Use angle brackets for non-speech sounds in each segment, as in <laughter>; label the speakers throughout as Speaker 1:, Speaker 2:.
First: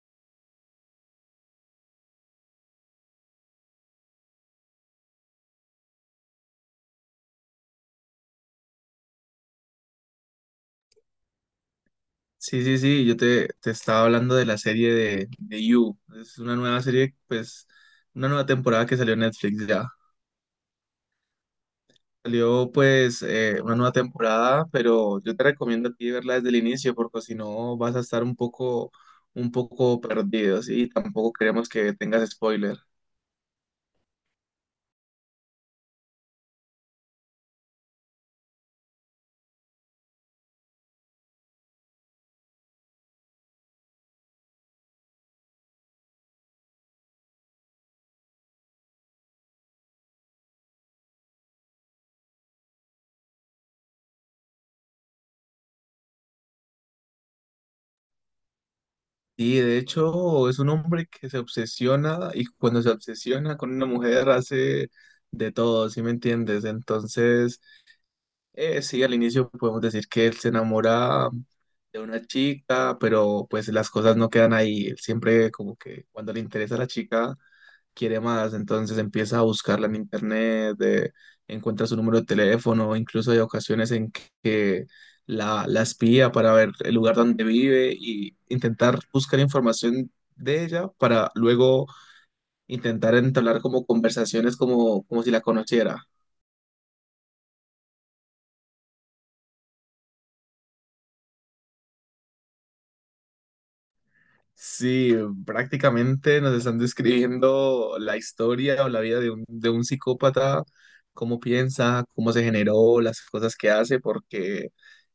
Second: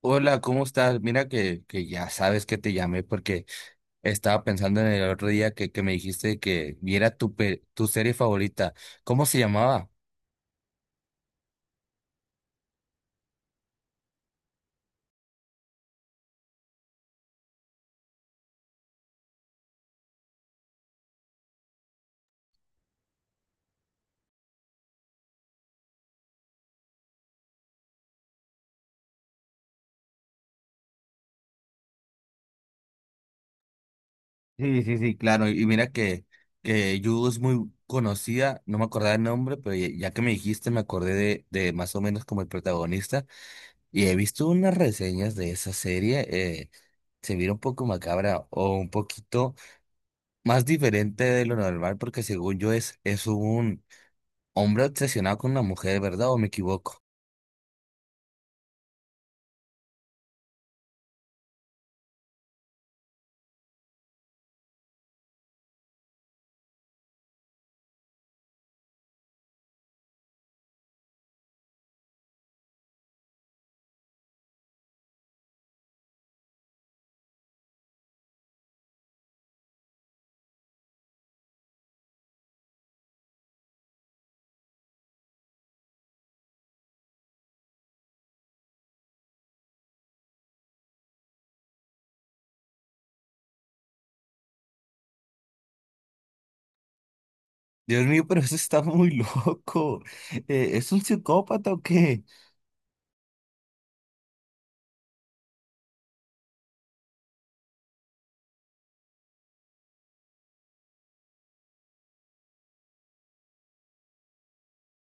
Speaker 1: Hola, ¿cómo estás? Mira que ya sabes que te llamé porque estaba pensando en el otro día que me dijiste que viera tu serie favorita. ¿Cómo se llamaba?
Speaker 2: Sí, sí, sí, yo te estaba hablando de la serie de You. Es una nueva serie, pues, una nueva temporada que salió en Netflix ya. Salió, pues, una nueva temporada, pero yo te recomiendo a ti verla desde el inicio, porque si no vas a estar un poco perdido, ¿sí? Tampoco queremos que tengas spoiler.
Speaker 1: Sí, sí, sí, claro. Y mira que Yu es muy conocida, no me acordaba el nombre, pero ya que me dijiste me acordé de más o menos como el protagonista. Y he visto unas reseñas de esa serie. Se mira un poco macabra o un poquito más diferente de lo normal porque según yo es un... Hombre obsesionado con una mujer, ¿verdad? ¿O me equivoco?
Speaker 2: Y de hecho, es un hombre que se obsesiona y cuando se obsesiona con una mujer hace de todo, ¿sí me entiendes? Entonces. Sí, al inicio podemos decir que él se enamora de una chica, pero pues las cosas no quedan ahí. Él siempre como que cuando le interesa a la chica, quiere más, entonces empieza a buscarla en internet, encuentra su número de teléfono, incluso hay ocasiones en que la espía para ver el lugar donde vive y intentar buscar información de ella para luego intentar entablar como conversaciones como si la conociera.
Speaker 1: Dios mío, pero eso está muy <laughs> loco. ¿Es un psicópata o qué?
Speaker 2: Sí, prácticamente nos están describiendo la historia o la vida de un psicópata, cómo piensa, cómo se generó, las cosas que hace, porque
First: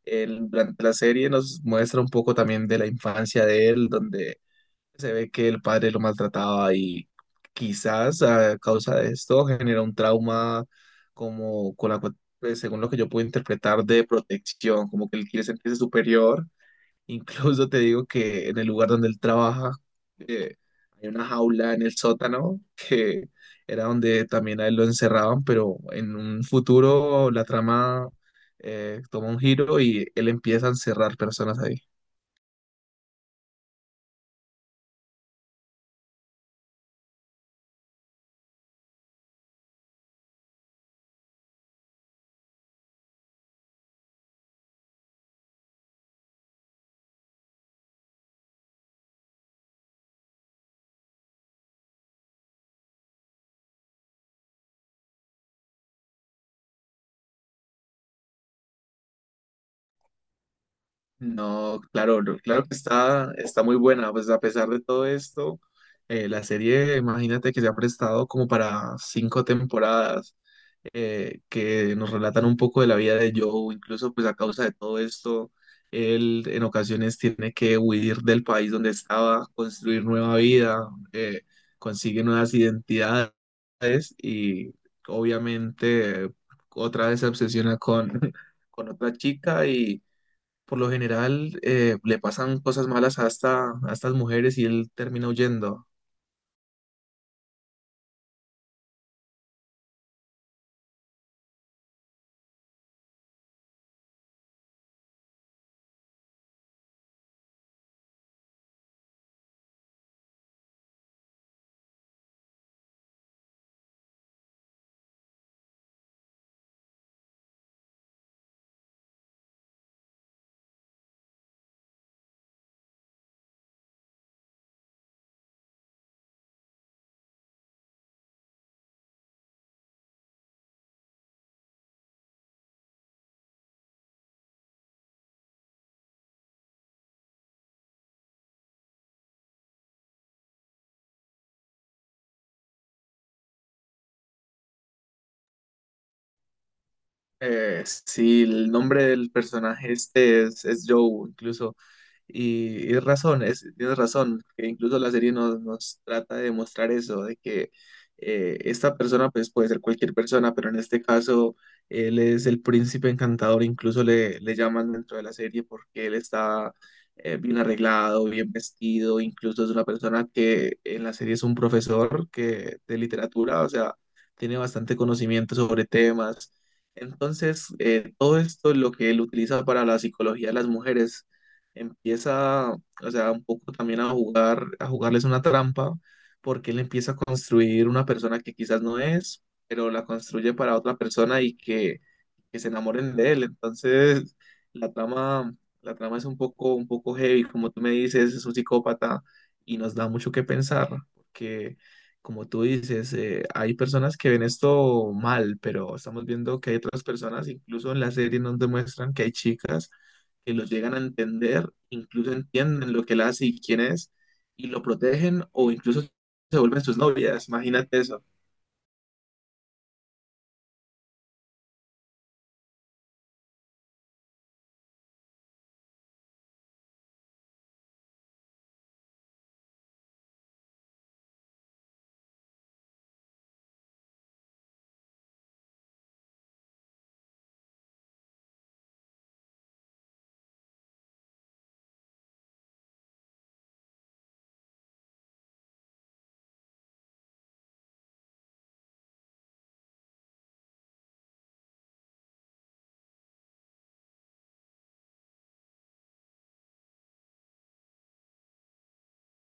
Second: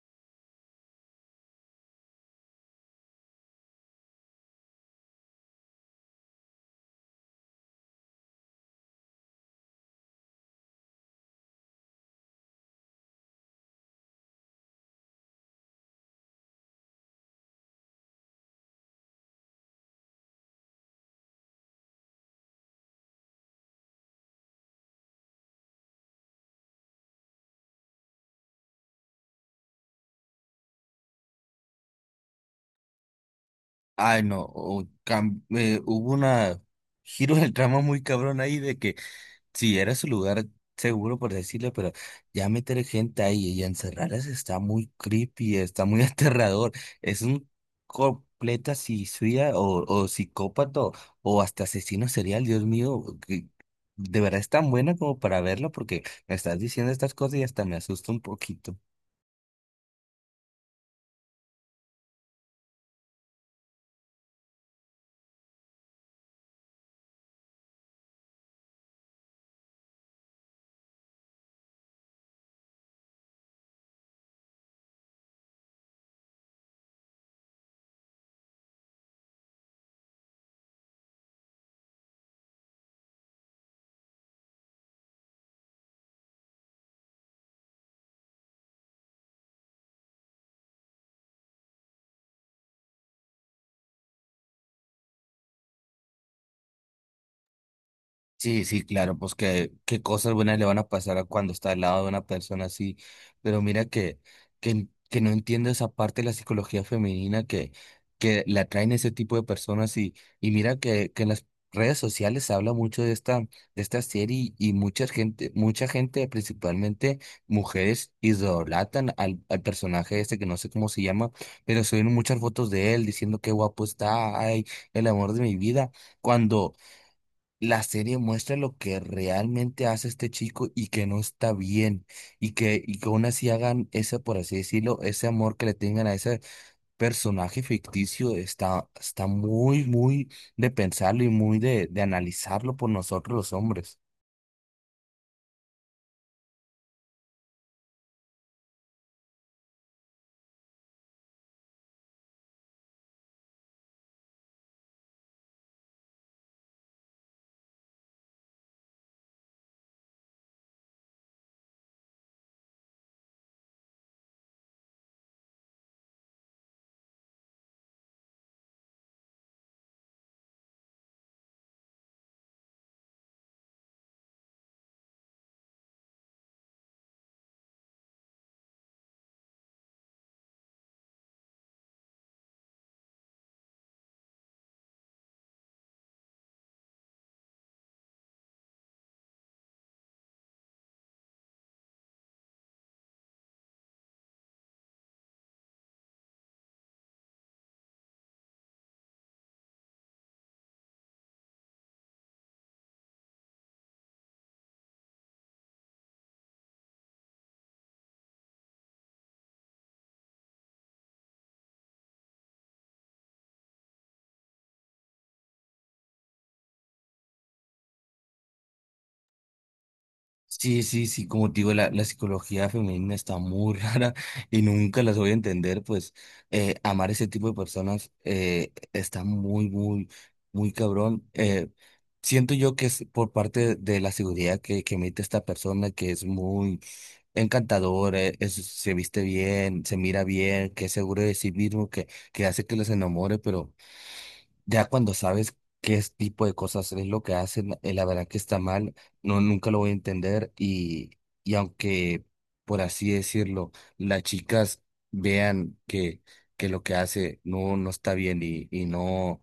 Speaker 2: durante la serie nos muestra un poco también de la infancia de él, donde se ve que el padre lo maltrataba y quizás a causa de esto genera un trauma como con la, cu- pues, según lo que yo puedo interpretar, de protección, como que él quiere sentirse superior. Incluso te digo que en el lugar donde él trabaja, eh, hay una jaula en el sótano que era donde también a él lo encerraban, pero en un futuro la trama, toma un giro y él empieza a encerrar personas ahí.
Speaker 1: Ay, no. Hubo una giro del trama muy cabrón ahí de que sí, era su lugar seguro, por decirlo, pero ya meter gente ahí y encerrarlas está muy creepy, está muy <laughs> aterrador. Es un completa suicida o psicópata o hasta asesino serial, Dios mío. Que De verdad es tan buena como para verlo porque me estás diciendo estas cosas y hasta me asusta un poquito.
Speaker 2: No, claro, no, claro que está, muy buena, pues a pesar de todo esto, la serie, imagínate que se ha prestado como para cinco temporadas, que nos relatan un poco de la vida de Joe, incluso pues a causa de todo esto, él en ocasiones tiene que huir del país donde estaba, construir nueva vida, consigue nuevas identidades y obviamente otra vez se obsesiona con, <laughs> con otra chica y por lo general, le pasan cosas malas hasta a estas mujeres y él termina huyendo.
Speaker 1: Sí, sí, claro, pues que qué cosas buenas le van a pasar a cuando está al lado de una persona así, pero mira que no entiendo esa parte de la psicología femenina que la atraen ese tipo de personas y mira que en las redes sociales se habla mucho de esta serie y mucha gente, principalmente mujeres, idolatan al personaje este que no sé cómo se llama, pero suben muchas fotos de él diciendo qué guapo está, ay, el amor de mi vida, cuando la serie muestra lo que realmente hace este chico y que no está bien y que aún así hagan ese, por así decirlo, ese amor que le tengan a ese personaje ficticio está muy, muy de pensarlo y muy de analizarlo por nosotros los hombres.
Speaker 2: Sí, el nombre del personaje este es Joe, incluso. Y tienes razón, que incluso la serie nos trata de mostrar eso, de que esta persona pues puede ser cualquier persona, pero en este caso él es el príncipe encantador, incluso le llaman dentro de la serie porque él está bien arreglado, bien vestido, incluso es una persona que en la serie es un profesor que, de literatura, o sea, tiene bastante conocimiento sobre temas. Entonces, todo esto es lo que él utiliza para la psicología de las mujeres empieza, o sea, un poco también a jugar, a jugarles una trampa, porque él empieza a construir una persona que quizás no es, pero la construye para otra persona y que se enamoren de él. Entonces, la trama, la trama, es un poco heavy, como tú me dices, es un psicópata y nos da mucho que pensar, porque como tú dices, hay personas que ven esto mal, pero estamos viendo que hay otras personas, incluso en la serie nos demuestran que hay chicas que lo llegan a entender, incluso entienden lo que él hace y quién es, y lo protegen o incluso se vuelven sus novias. Imagínate eso.
Speaker 1: Sí, sí, sí, como te digo, la psicología femenina está muy <laughs> rara y nunca las voy a entender, pues amar ese tipo de personas está muy, muy, muy cabrón. Siento yo que es por parte de la seguridad que emite esta persona, que es muy encantador, se viste bien, se mira bien, que es seguro de sí mismo, que hace que los enamore, pero... Ya cuando sabes tipo de cosas es lo que hacen, la verdad que está mal, no, nunca lo voy a entender y aunque, por así decirlo, las chicas vean que lo que hace no, no está bien y no,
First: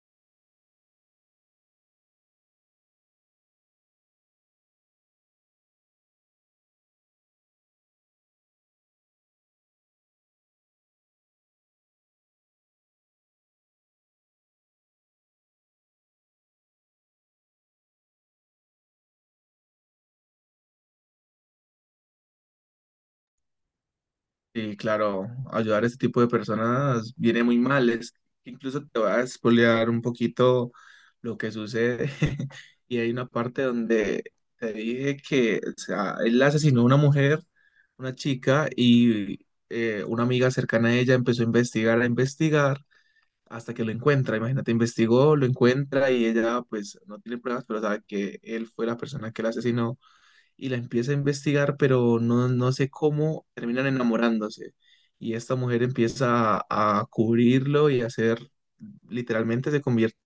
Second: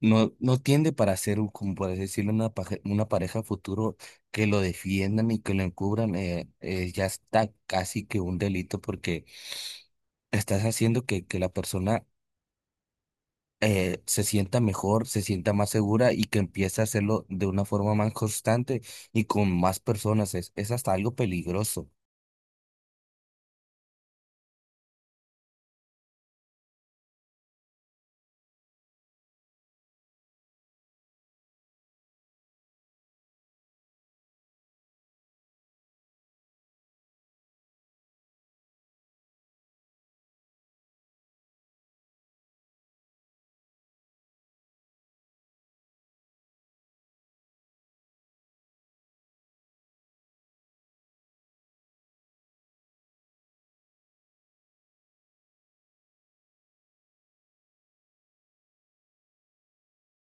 Speaker 1: no, no tiende para ser, como por así decirlo, una pareja futuro que lo defiendan y que lo encubran, ya está casi que un delito porque estás haciendo que la persona se sienta mejor, se sienta más segura y que empiece a hacerlo de una forma más constante y con más personas. Es hasta algo peligroso.
Speaker 2: Y claro, ayudar a este tipo de personas viene muy mal. Es, incluso te va a spoilear un poquito lo que sucede. <laughs> Y hay una parte donde te dije que, o sea, él asesinó a una mujer, una chica, y una amiga cercana a ella empezó a investigar hasta que lo encuentra. Imagínate, investigó, lo encuentra y ella pues no tiene pruebas, pero sabe que él fue la persona que la asesinó y la empieza a investigar, pero no, no sé cómo terminan enamorándose. Y esta mujer empieza a cubrirlo y a hacer, literalmente se convierte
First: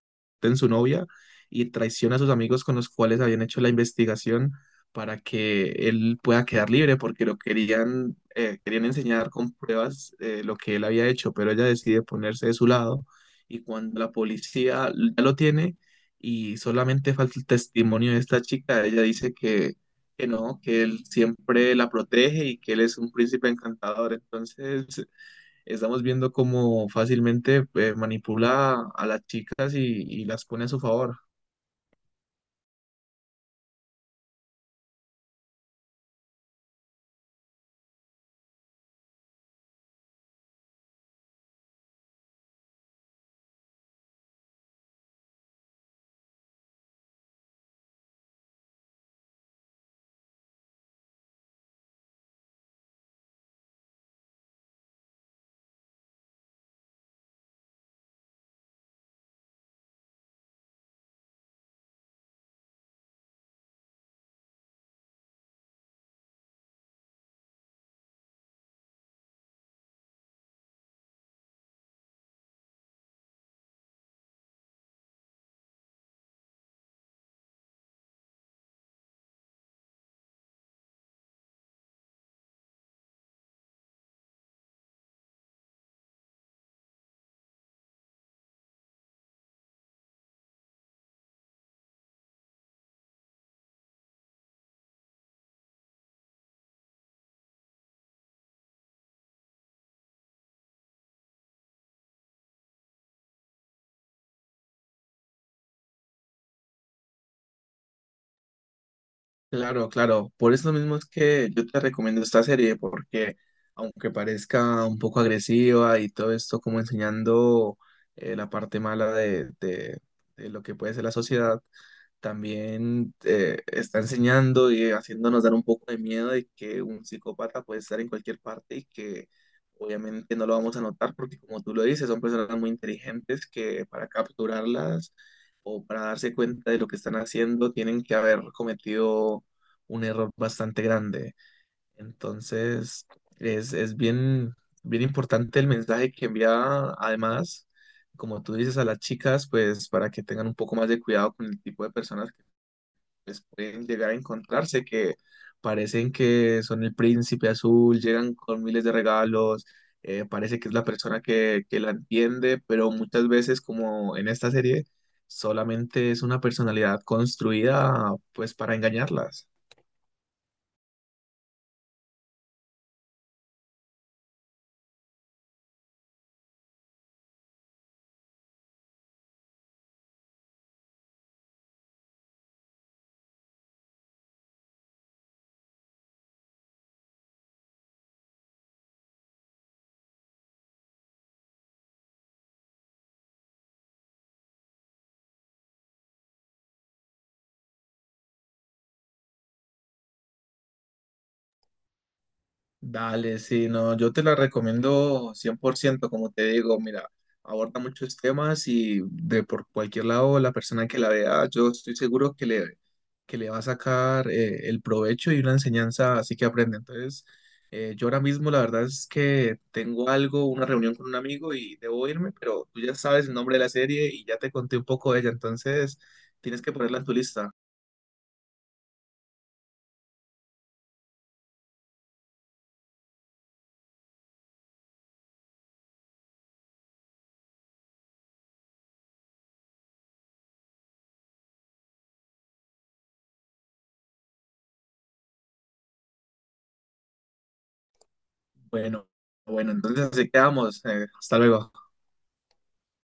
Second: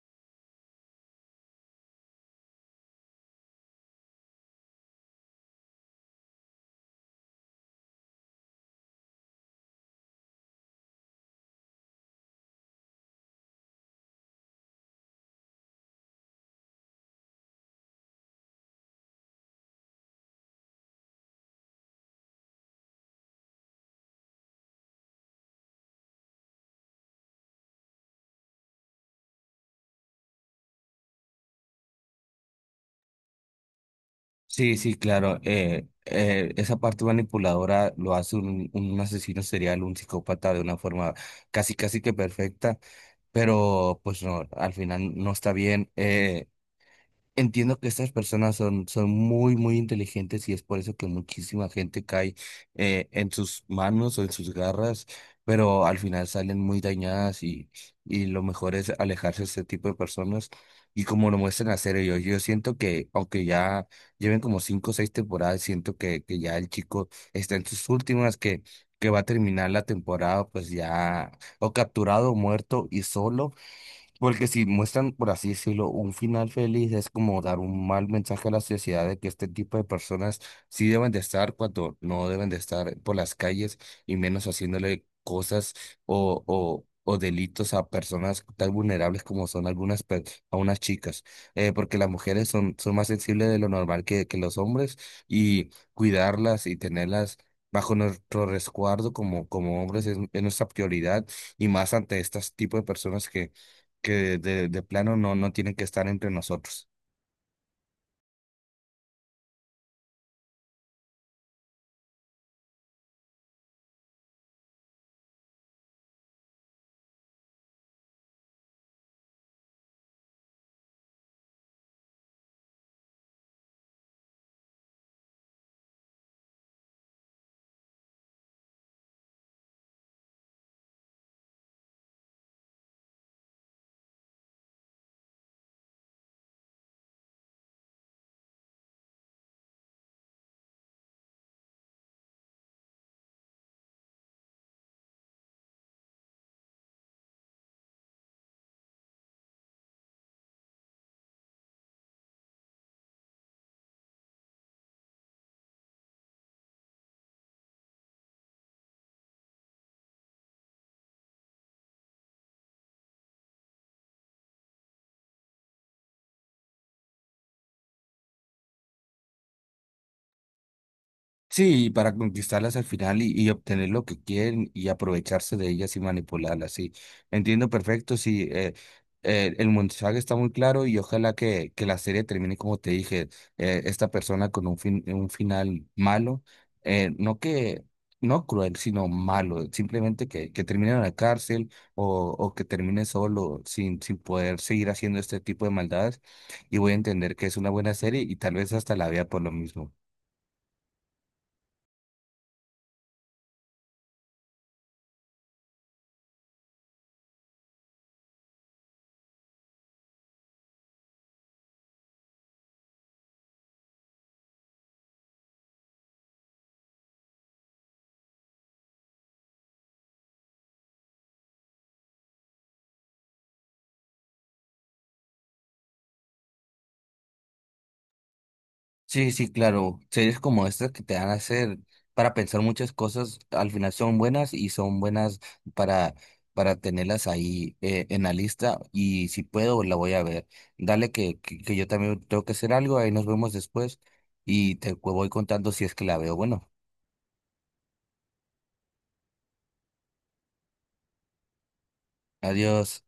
Speaker 2: en su novia y traiciona a sus amigos con los cuales habían hecho la investigación para que él pueda quedar libre, porque lo querían enseñar con pruebas lo que él había hecho, pero ella decide ponerse de su lado y cuando la policía ya lo tiene y solamente falta el testimonio de esta chica, ella dice que no, que él siempre la protege y que él es un príncipe encantador. Entonces, estamos viendo cómo fácilmente manipula a las chicas y las pone a su favor.
Speaker 1: Sí, sí, claro. Esa parte manipuladora lo hace un asesino serial, un psicópata de una forma casi que perfecta, pero pues no, al final no está bien. Entiendo que estas personas son muy, muy inteligentes y es por eso que muchísima gente cae en sus manos o en sus garras, pero al final salen muy dañadas y lo mejor es alejarse de este tipo de personas y como lo muestran hacer ellos. Yo siento que, aunque ya lleven como cinco o seis temporadas, siento que ya el chico está en sus últimas, que va a terminar la temporada pues ya o capturado o muerto y solo. Porque si muestran, por así decirlo, un final feliz, es como dar un mal mensaje a la sociedad de que este tipo de personas sí deben de estar cuando no deben de estar por las calles y menos haciéndole cosas o delitos a personas tan vulnerables como son a unas chicas. Porque las mujeres son más sensibles de lo normal que los hombres y cuidarlas y tenerlas bajo nuestro resguardo como hombres es nuestra prioridad y más ante este tipo de personas que de plano no tienen que estar entre nosotros.
Speaker 2: Claro, claro. Por eso mismo es que yo te recomiendo esta serie, porque aunque parezca un poco agresiva y todo esto como enseñando la parte mala de lo que puede ser la sociedad, también está enseñando y haciéndonos dar un poco de miedo de que un psicópata puede estar en cualquier parte y que obviamente no lo vamos a notar porque como tú lo dices, son personas muy inteligentes que para capturarlas o para darse cuenta de lo que están haciendo tienen que haber cometido un error bastante grande. Entonces, es, bien, bien importante el mensaje que envía, además como tú dices, a las chicas, pues para que tengan un poco más de cuidado con el tipo de personas pues, pueden llegar a encontrarse que parecen que son el príncipe azul, llegan con miles de regalos, parece que es la persona que la entiende, pero muchas veces, como en esta serie, solamente es una personalidad construida pues para engañarlas.
Speaker 1: Sí, para conquistarlas al final y obtener lo que quieren y aprovecharse de ellas y manipularlas, sí. Entiendo perfecto, sí. El mensaje está muy claro y ojalá que la serie termine como te dije, esta persona con un fin, un final malo, no que, no cruel, sino malo, simplemente que termine en la cárcel o que termine solo sin, sin poder seguir haciendo este tipo de maldades y voy a entender que es una buena serie y tal vez hasta la vea por lo mismo.
Speaker 2: Dale, sí, no, yo te la recomiendo 100% como te digo, mira, aborda muchos temas y de por cualquier lado la persona que la vea, yo estoy seguro que le, va a sacar el provecho y una enseñanza así que aprende. Entonces, yo ahora mismo la verdad es que tengo algo, una reunión con un amigo y debo irme, pero tú ya sabes el nombre de la serie y ya te conté un poco de ella, entonces tienes que ponerla en tu lista.
Speaker 1: Sí, sí, claro. Series como estas que te van a hacer para pensar muchas cosas, al final son buenas y son buenas para, para tenerlas ahí en la lista. Y si puedo, la voy a ver. Dale que yo también tengo que hacer algo, ahí nos vemos después y te voy contando si es que la veo. Bueno,
Speaker 2: Bueno, bueno, entonces así quedamos. Hasta luego.
Speaker 1: adiós.